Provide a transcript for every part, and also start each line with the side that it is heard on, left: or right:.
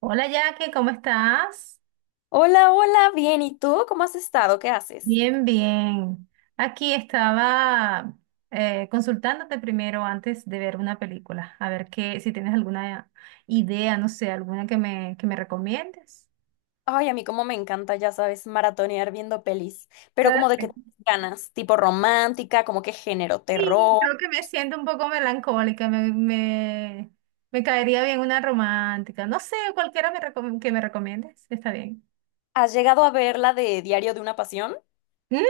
right: Hola Jackie, ¿cómo estás?
left: Hola, hola, bien. ¿Y tú? ¿Cómo has estado? ¿Qué haces?
right: Bien, bien. Aquí estaba consultándote primero antes de ver una película, a ver qué, si tienes alguna idea, no sé, alguna que me recomiendes.
left: Ay, a mí como me encanta, ya sabes, maratonear viendo pelis. Pero
right: Ah,
left: como de qué ganas, tipo romántica, como qué género,
right: sí,
left: terror.
right: creo que me siento un poco melancólica, me caería bien una romántica, no sé, cualquiera que me recomiendes, está bien.
left: ¿Has llegado a ver la de Diario de una Pasión
right: Mm,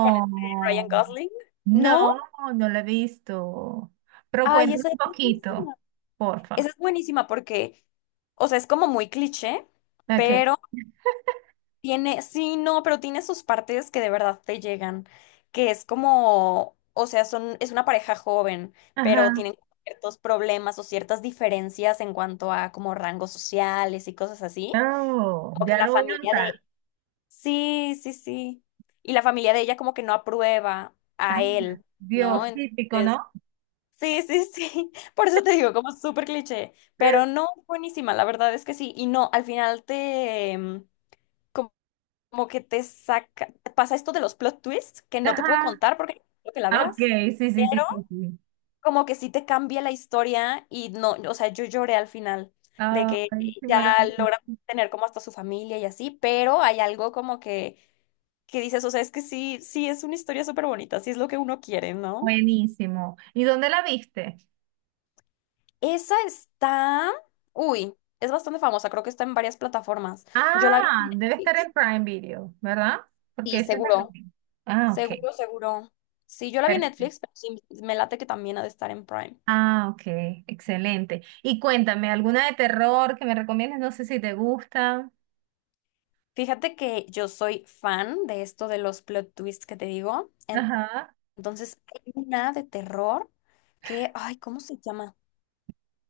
left: con este Ryan Gosling? ¿No?
right: no, no la he visto. Pero
left: Ay,
right: cuéntame
left: esa es
right: un poquito,
left: buenísima. Esa
right: porfa.
left: es buenísima porque, o sea, es como muy cliché,
right: Ok.
left: pero tiene, sí, no, pero tiene sus partes que de verdad te llegan, que es como, o sea, son, es una pareja joven, pero
right: Ajá.
left: tienen ciertos problemas o ciertas diferencias en cuanto a como rangos sociales y cosas así.
right: Oh,
left: Como que
right: ya
left: la
right: lo voy a
left: familia
right: anotar.
left: de... Sí, sí, sí. Y la familia de ella como que no aprueba a
right: Ah,
left: él, ¿no?
right: Dios, típico,
left: Entonces,
right: ¿no?
left: sí, sí, sí. Por eso te digo, como súper cliché, pero no, buenísima, la verdad es que sí. Y no, al final te como que te saca, pasa esto de los plot twists que no te puedo
right: Ajá.
left: contar porque no quiero que la
right: Ah, ok,
left: veas,
right: sí, sí, sí,
left: pero
right: sí, sí.
left: como que sí te cambia la historia y no, o sea, yo lloré al final de
right: Ay,
left: que
right: qué
left: ya
right: maravilloso.
left: logran tener como hasta su familia y así, pero hay algo como que dices, o sea, es que sí, sí es una historia súper bonita, sí es lo que uno quiere, ¿no?
right: Buenísimo. ¿Y dónde la viste?
left: Esa está, uy, es bastante famosa, creo que está en varias plataformas. Yo la vi
right: Ah,
left: en
right: debe estar
left: Netflix
right: en Prime Video, ¿verdad? Porque
left: y
right: esa es la
left: seguro.
right: que... Ah, ok.
left: Seguro, seguro. Sí, yo la vi en
right: Perfecto.
left: Netflix, pero sí, me late que también ha de estar en Prime.
right: Ah, ok, excelente. Y cuéntame, ¿alguna de terror que me recomiendes? No sé si te gusta.
left: Fíjate que yo soy fan de esto de los plot twists que te digo.
right: Ajá.
left: Entonces, hay una de terror que, ay, ¿cómo se llama?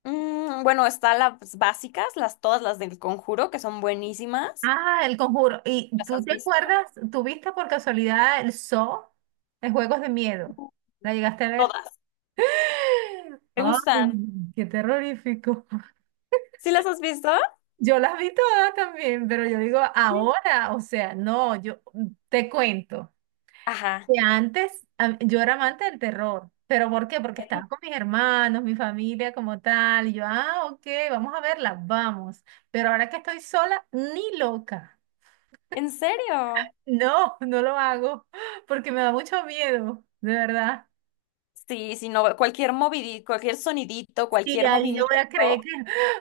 left: Bueno, están las básicas, las todas las del Conjuro, que son buenísimas.
right: Ah, El Conjuro. ¿Y
left: ¿Las
right: tú
left: has
right: te
left: visto?
right: acuerdas, tuviste por casualidad el Saw, de Juegos de Miedo? ¿La llegaste a ver?
left: Todas. ¿Te
right: Ay,
left: gustan?
right: qué terrorífico.
left: ¿Sí las has visto?
right: Yo las vi todas también, pero yo digo
left: Sí.
right: ahora, o sea, no, yo te cuento
left: Ajá.
right: que antes yo era amante del terror, pero ¿por qué? Porque estaba con mis hermanos, mi familia como tal, y yo, ah, ok, vamos a verla, vamos, pero ahora que estoy sola, ni loca,
left: ¿En serio?
right: no, no lo hago, porque me da mucho miedo, de verdad.
left: Sí, sí, no, cualquier movidito, cualquier sonidito,
right: Y
left: cualquier
right: ahí yo voy a creer que,
left: movimiento.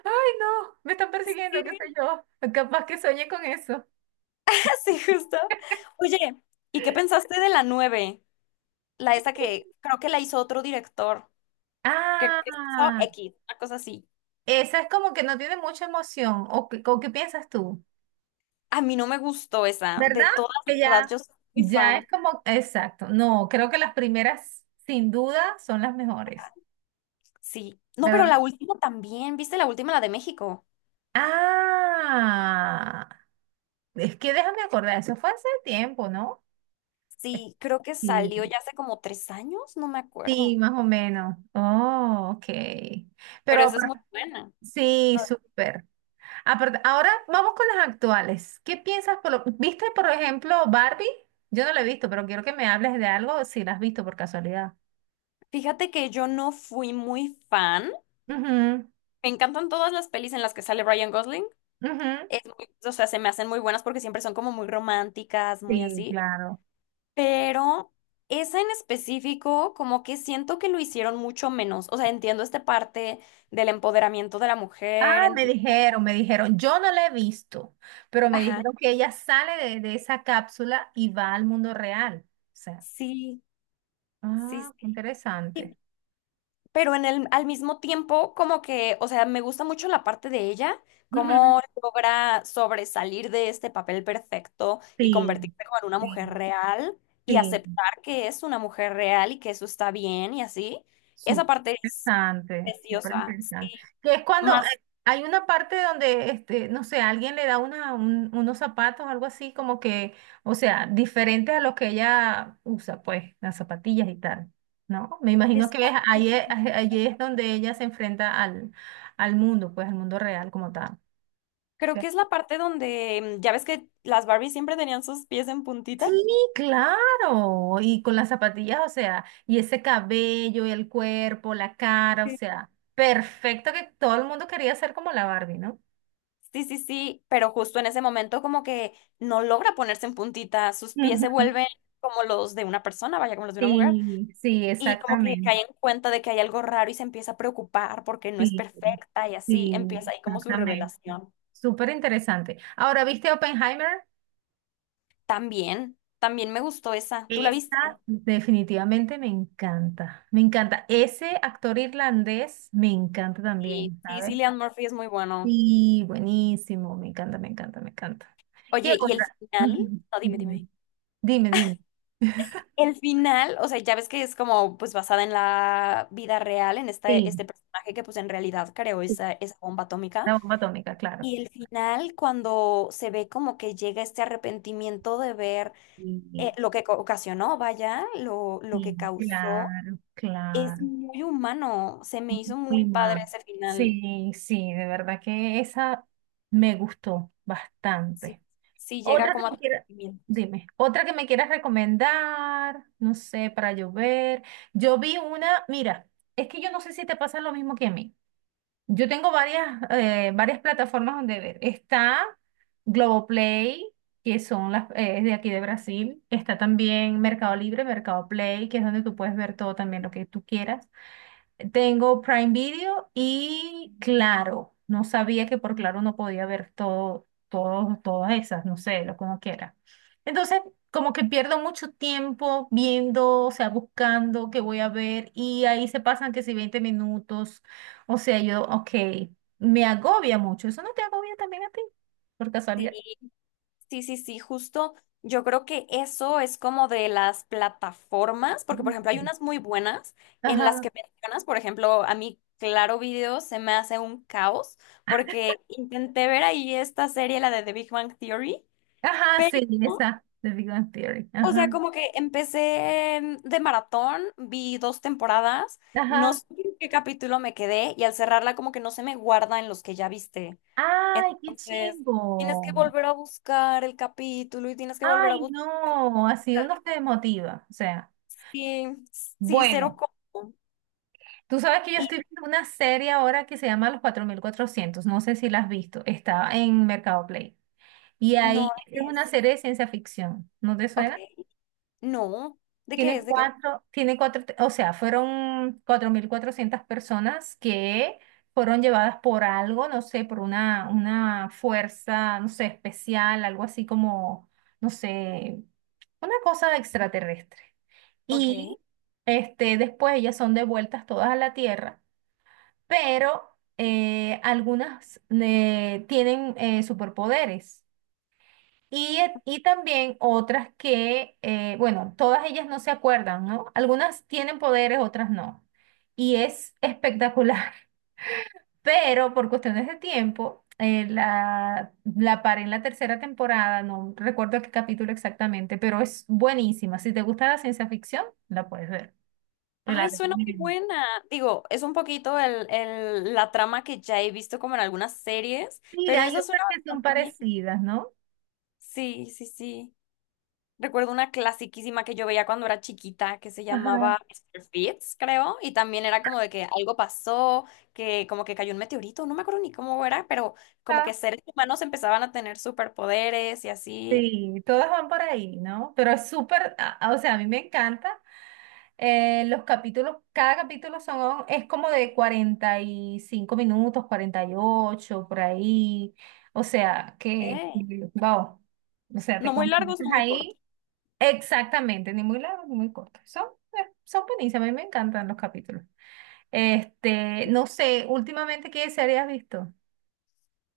right: ay, no, me están persiguiendo, qué sé yo, capaz que soñé con eso.
left: Sí, justo. Oye, ¿y qué pensaste de la 9 la esa que creo que la hizo otro director, que hizo
right: Ah.
left: X, una cosa así.
right: Esa es como que no tiene mucha emoción. ¿O qué o qué piensas tú?
left: A mí no me gustó esa, de
right: ¿Verdad?
left: todas, la
right: Que
left: verdad,
right: ya,
left: yo soy muy
right: ya es
left: fan.
right: como, exacto. No, creo que las primeras, sin duda, son las mejores.
left: Sí. No,
right: ¿Verdad?
left: pero la última también, ¿viste la última, la de México?
right: Ah, es que déjame acordar, eso fue hace tiempo, ¿no?
left: Sí, creo que
right: Sí.
left: salió ya hace como 3 años, no me
right: Sí,
left: acuerdo,
right: más o menos. Oh, ok. Pero
left: pero esa es muy
right: apar-
left: buena.
right: sí,
left: No,
right: súper. Ahora vamos con las actuales. ¿Qué piensas por lo- ¿Viste, por ejemplo, Barbie? Yo no la he visto, pero quiero que me hables de algo si la has visto por casualidad.
left: fíjate que yo no fui muy fan.
right: Ujú,
left: Me encantan todas las pelis en las que sale Ryan Gosling.
right: ujú.
left: O sea, se me hacen muy buenas porque siempre son como muy románticas, muy
right: Sí,
left: así.
right: claro.
left: Pero esa en específico, como que siento que lo hicieron mucho menos. O sea, entiendo esta parte del empoderamiento de la
right: Ah,
left: mujer, entiendo.
right: me dijeron, yo no la he visto, pero me
left: Ajá,
right: dijeron que ella sale de esa cápsula y va al mundo real. O sea,
left: sí, sí,
right: ah, qué
left: sí.
right: interesante.
left: Pero en el, al mismo tiempo, como que, o sea, me gusta mucho la parte de ella,
right: Ujú.
left: cómo logra sobresalir de este papel perfecto y
right: Sí,
left: convertirse como en una mujer
right: sí,
left: real y
right: sí.
left: aceptar que es una mujer real y que eso está bien y así. Esa
right: Súper
left: parte es
right: interesante, súper
left: preciosa, sí.
right: interesante. Que es cuando
left: Más
right: hay una parte donde, este, no sé, alguien le da una, unos zapatos, algo así, como que, o sea, diferentes a los que ella usa, pues, las zapatillas y tal, ¿no? Me imagino
left: esa
right: que es-
left: parte,
right: ahí es, ahí es donde ella se enfrenta al, al mundo, pues, al mundo real como tal.
left: creo
right: ¿Sí?
left: que es la parte donde, ya ves que las Barbies siempre tenían sus pies en puntita.
right: Sí, claro. Y con las zapatillas, o sea, y ese cabello, el cuerpo, la cara, o sea, perfecto, que todo el mundo quería ser como la Barbie, ¿no?
left: Sí, sí, sí, pero justo en ese momento como que no logra ponerse en puntita, sus pies se
right: Ujú.
left: vuelven como los de una persona, vaya, como los de una mujer,
right: Sí, sí,
left: y como que
right: exactamente.
left: cae en cuenta de que hay algo raro y se empieza a preocupar porque no es
right: Sí,
left: perfecta y así
right: sí,
left: empieza ahí como su
right: exactamente.
left: revelación.
right: Súper interesante. Ahora, ¿viste Oppenheimer?
left: También, también me gustó esa, ¿tú la viste?
right: Esa definitivamente me encanta. Me encanta. Ese actor irlandés me encanta
left: Sí,
right: también,
left: sí, sí,
right: ¿sabes?
left: Cillian Murphy es muy bueno.
right: Sí, buenísimo. Me encanta, me encanta, me encanta. ¿Qué
left: Oye, ¿y el
right: otra?
left: final?
right: Ujú,
left: No, dime, dime.
right: dime, dime, dime.
left: El final, o sea, ya ves que es como pues basada en la vida real, en este,
right: Sí,
left: este personaje que pues en realidad creó
right: sí,
left: esa, esa bomba atómica.
right: la bomba atómica, claro.
left: Y el final, cuando se ve como que llega este arrepentimiento de ver
right: Sí,
left: lo que ocasionó, vaya, lo
right: sí,
left: que causó,
right: claro,
left: es
right: claro.
left: muy humano. Se me hizo muy
right: Muy
left: padre
right: mal.
left: ese final.
right: Sí, sí, de verdad que esa me gustó
left: Sí,
right: bastante.
left: sí llega
right: Otra que
left: como
right: me quiera,
left: arrepentimiento.
right: dime, otra que me quieras recomendar, no sé, para llover. Yo ver. Yo vi una, mira, es que yo no sé si te pasa lo mismo que a mí. Yo tengo varias, varias plataformas donde ver. Está Globoplay, que son las, es de aquí de Brasil. Está también Mercado Libre, Mercado Play, que es donde tú puedes ver todo también lo que tú quieras. Tengo Prime Video y Claro. No sabía que por Claro no podía ver todo, todo, todas esas, no sé, lo como quiera. Entonces, como que pierdo mucho tiempo viendo, o sea, buscando qué voy a ver y ahí se pasan que si 20 minutos, o sea, yo, ok, me agobia mucho. ¿Eso no te agobia también a ti, por
left: Sí,
right: casualidad?
left: sí, sí, sí, justo. Yo creo que eso es como de las plataformas, porque por ejemplo hay
right: Sí.
left: unas muy buenas en las
right: Ajá,
left: que mencionas, por ejemplo, a mí Claro Video se me hace un caos, porque intenté ver ahí esta serie, la de The Big Bang Theory.
right: ajá, sí,
left: No,
right: esa, The Big Bang Theory,
left: o
right: ajá,
left: sea, como que de maratón, vi 2 temporadas, no
right: ajá.
left: sé en qué capítulo me quedé y al cerrarla como que no se me guarda en los que ya viste.
right: ¡Ay, qué
left: Entonces, tienes que
right: chimbo!
left: volver a buscar el capítulo y tienes que volver a
right: Ay,
left: buscar.
right: no, así uno se desmotiva. O sea,
left: Sí, sí, cero
right: bueno,
left: como.
right: tú sabes que yo
left: Y
right: estoy viendo una serie ahora que se llama Los 4400. No sé si la has visto, está en Mercado Play. Y
left: no,
right: ahí es
left: ¿de qué
right: una
left: es?
right: serie de ciencia ficción, ¿no te
left: Ok,
right: suena?
left: no, ¿de qué es? ¿De qué?
right: O sea, fueron 4400 personas que fueron llevadas por algo, no sé, por una fuerza, no sé, especial, algo así como, no sé, una cosa extraterrestre.
left: Ok.
right: Y este, después ellas son devueltas todas a la Tierra, pero algunas tienen superpoderes. Y también otras que, bueno, todas ellas no se acuerdan, ¿no? Algunas tienen poderes, otras no. Y es espectacular, pero por cuestiones de tiempo, la paré en la tercera temporada, no recuerdo qué capítulo exactamente, pero es buenísima. Si te gusta la ciencia ficción, la puedes ver. Te la
left: Ay, suena muy
right: recomiendo.
left: buena. Digo, es un poquito la trama que ya he visto como en algunas series,
right: Sí,
left: pero
right: hay
left: esa
right: otras
left: suena
right: que son
left: bastante bien.
right: parecidas, ¿no?
left: Sí, sí, sí. Recuerdo una clasiquísima que yo veía cuando era chiquita que se
right: Ajá.
left: llamaba Mister Fitz, creo, y también era como de que algo pasó, que como que cayó un meteorito, no me acuerdo ni cómo era, pero como
right: Ah,
left: que seres humanos empezaban a tener superpoderes y así.
right: sí, todas van por ahí, ¿no? Pero es súper, o sea, a mí me encanta. Los capítulos, cada capítulo son, es como de 45 minutos, 48 por ahí. O sea, que,
left: ¿Qué?
right: wow. O sea, te
left: No muy largos,
right: concentras
left: no muy cortos.
right: ahí. Exactamente, ni muy largos ni muy cortos. Son, son buenísimos, a mí me encantan los capítulos. Este, no sé, últimamente, ¿qué serie has visto?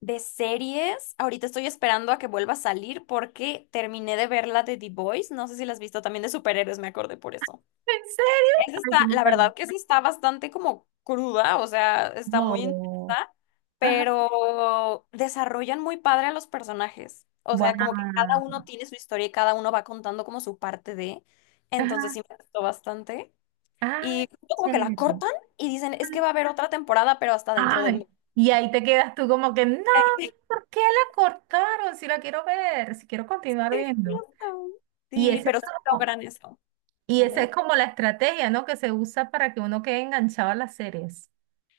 left: De series, ahorita estoy esperando a que vuelva a salir porque terminé de ver la de The Boys, no sé si la has visto, también de superhéroes, me acordé por eso.
right: ¿En serio?
left: Esa
right: Ay, qué
left: está, la
right: maravilla.
left: verdad que esa está bastante como cruda, o sea, está muy
right: No.
left: intensa,
right: Ajá.
left: pero desarrollan muy padre a los personajes. O
right: Guau.
left: sea, como que cada uno tiene su historia y cada uno va contando como su parte de. Entonces
right: Ajá.
left: sí me gustó bastante.
right: Ay,
left: Y justo como que la
right: chévere.
left: cortan y dicen, es que va a haber otra temporada, pero hasta dentro de
right: Ay.
left: mí.
right: Y ahí te quedas tú como que, no,
left: Y ahí
right: ¿por qué la cortaron? Si la quiero ver, si quiero continuar
left: me quedé,
right: viendo.
left: "What".
right: Y
left: Sí,
right: ese es
left: pero sí
right: como,
left: logran eso.
right: y esa es
left: ¿Vale?
right: como la estrategia, ¿no? Que se usa para que uno quede enganchado a las series,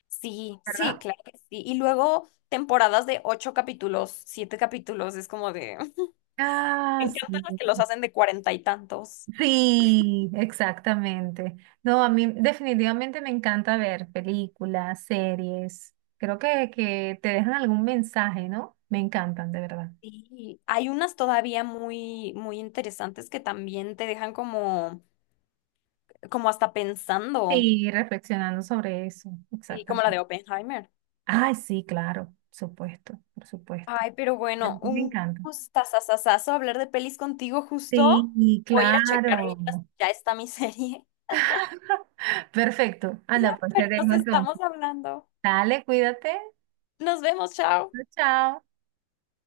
left: Sí, sí,
right: ¿verdad?
left: claro que sí. Y luego temporadas de 8 capítulos, 7 capítulos, es como de...
right: Ah,
left: Me encantan
right: sí.
left: los que los hacen de cuarenta y tantos.
right: Sí, exactamente. No, a mí definitivamente me encanta ver películas, series. Creo que te dejan algún mensaje, ¿no? Me encantan, de verdad.
left: Sí, hay unas todavía muy, muy interesantes que también te dejan como, como hasta pensando,
right: Sí, reflexionando sobre eso,
left: sí, como la
right: exactamente.
left: de Oppenheimer.
right: Ay, sí, claro, por supuesto, por supuesto.
left: Ay, pero
right: Pero
left: bueno,
right: sí, me
left: un
right: encanta.
left: gustazazazazo hablar de pelis contigo justo.
right: Sí, y
left: Voy a ir a checar ahorita si
right: claro.
left: ya está mi serie.
right: Perfecto. Anda, pues te
left: Pero nos
right: dejo
left: estamos
right: entonces.
left: hablando.
right: Dale, cuídate.
left: Nos vemos, chao.
right: Chao, chao.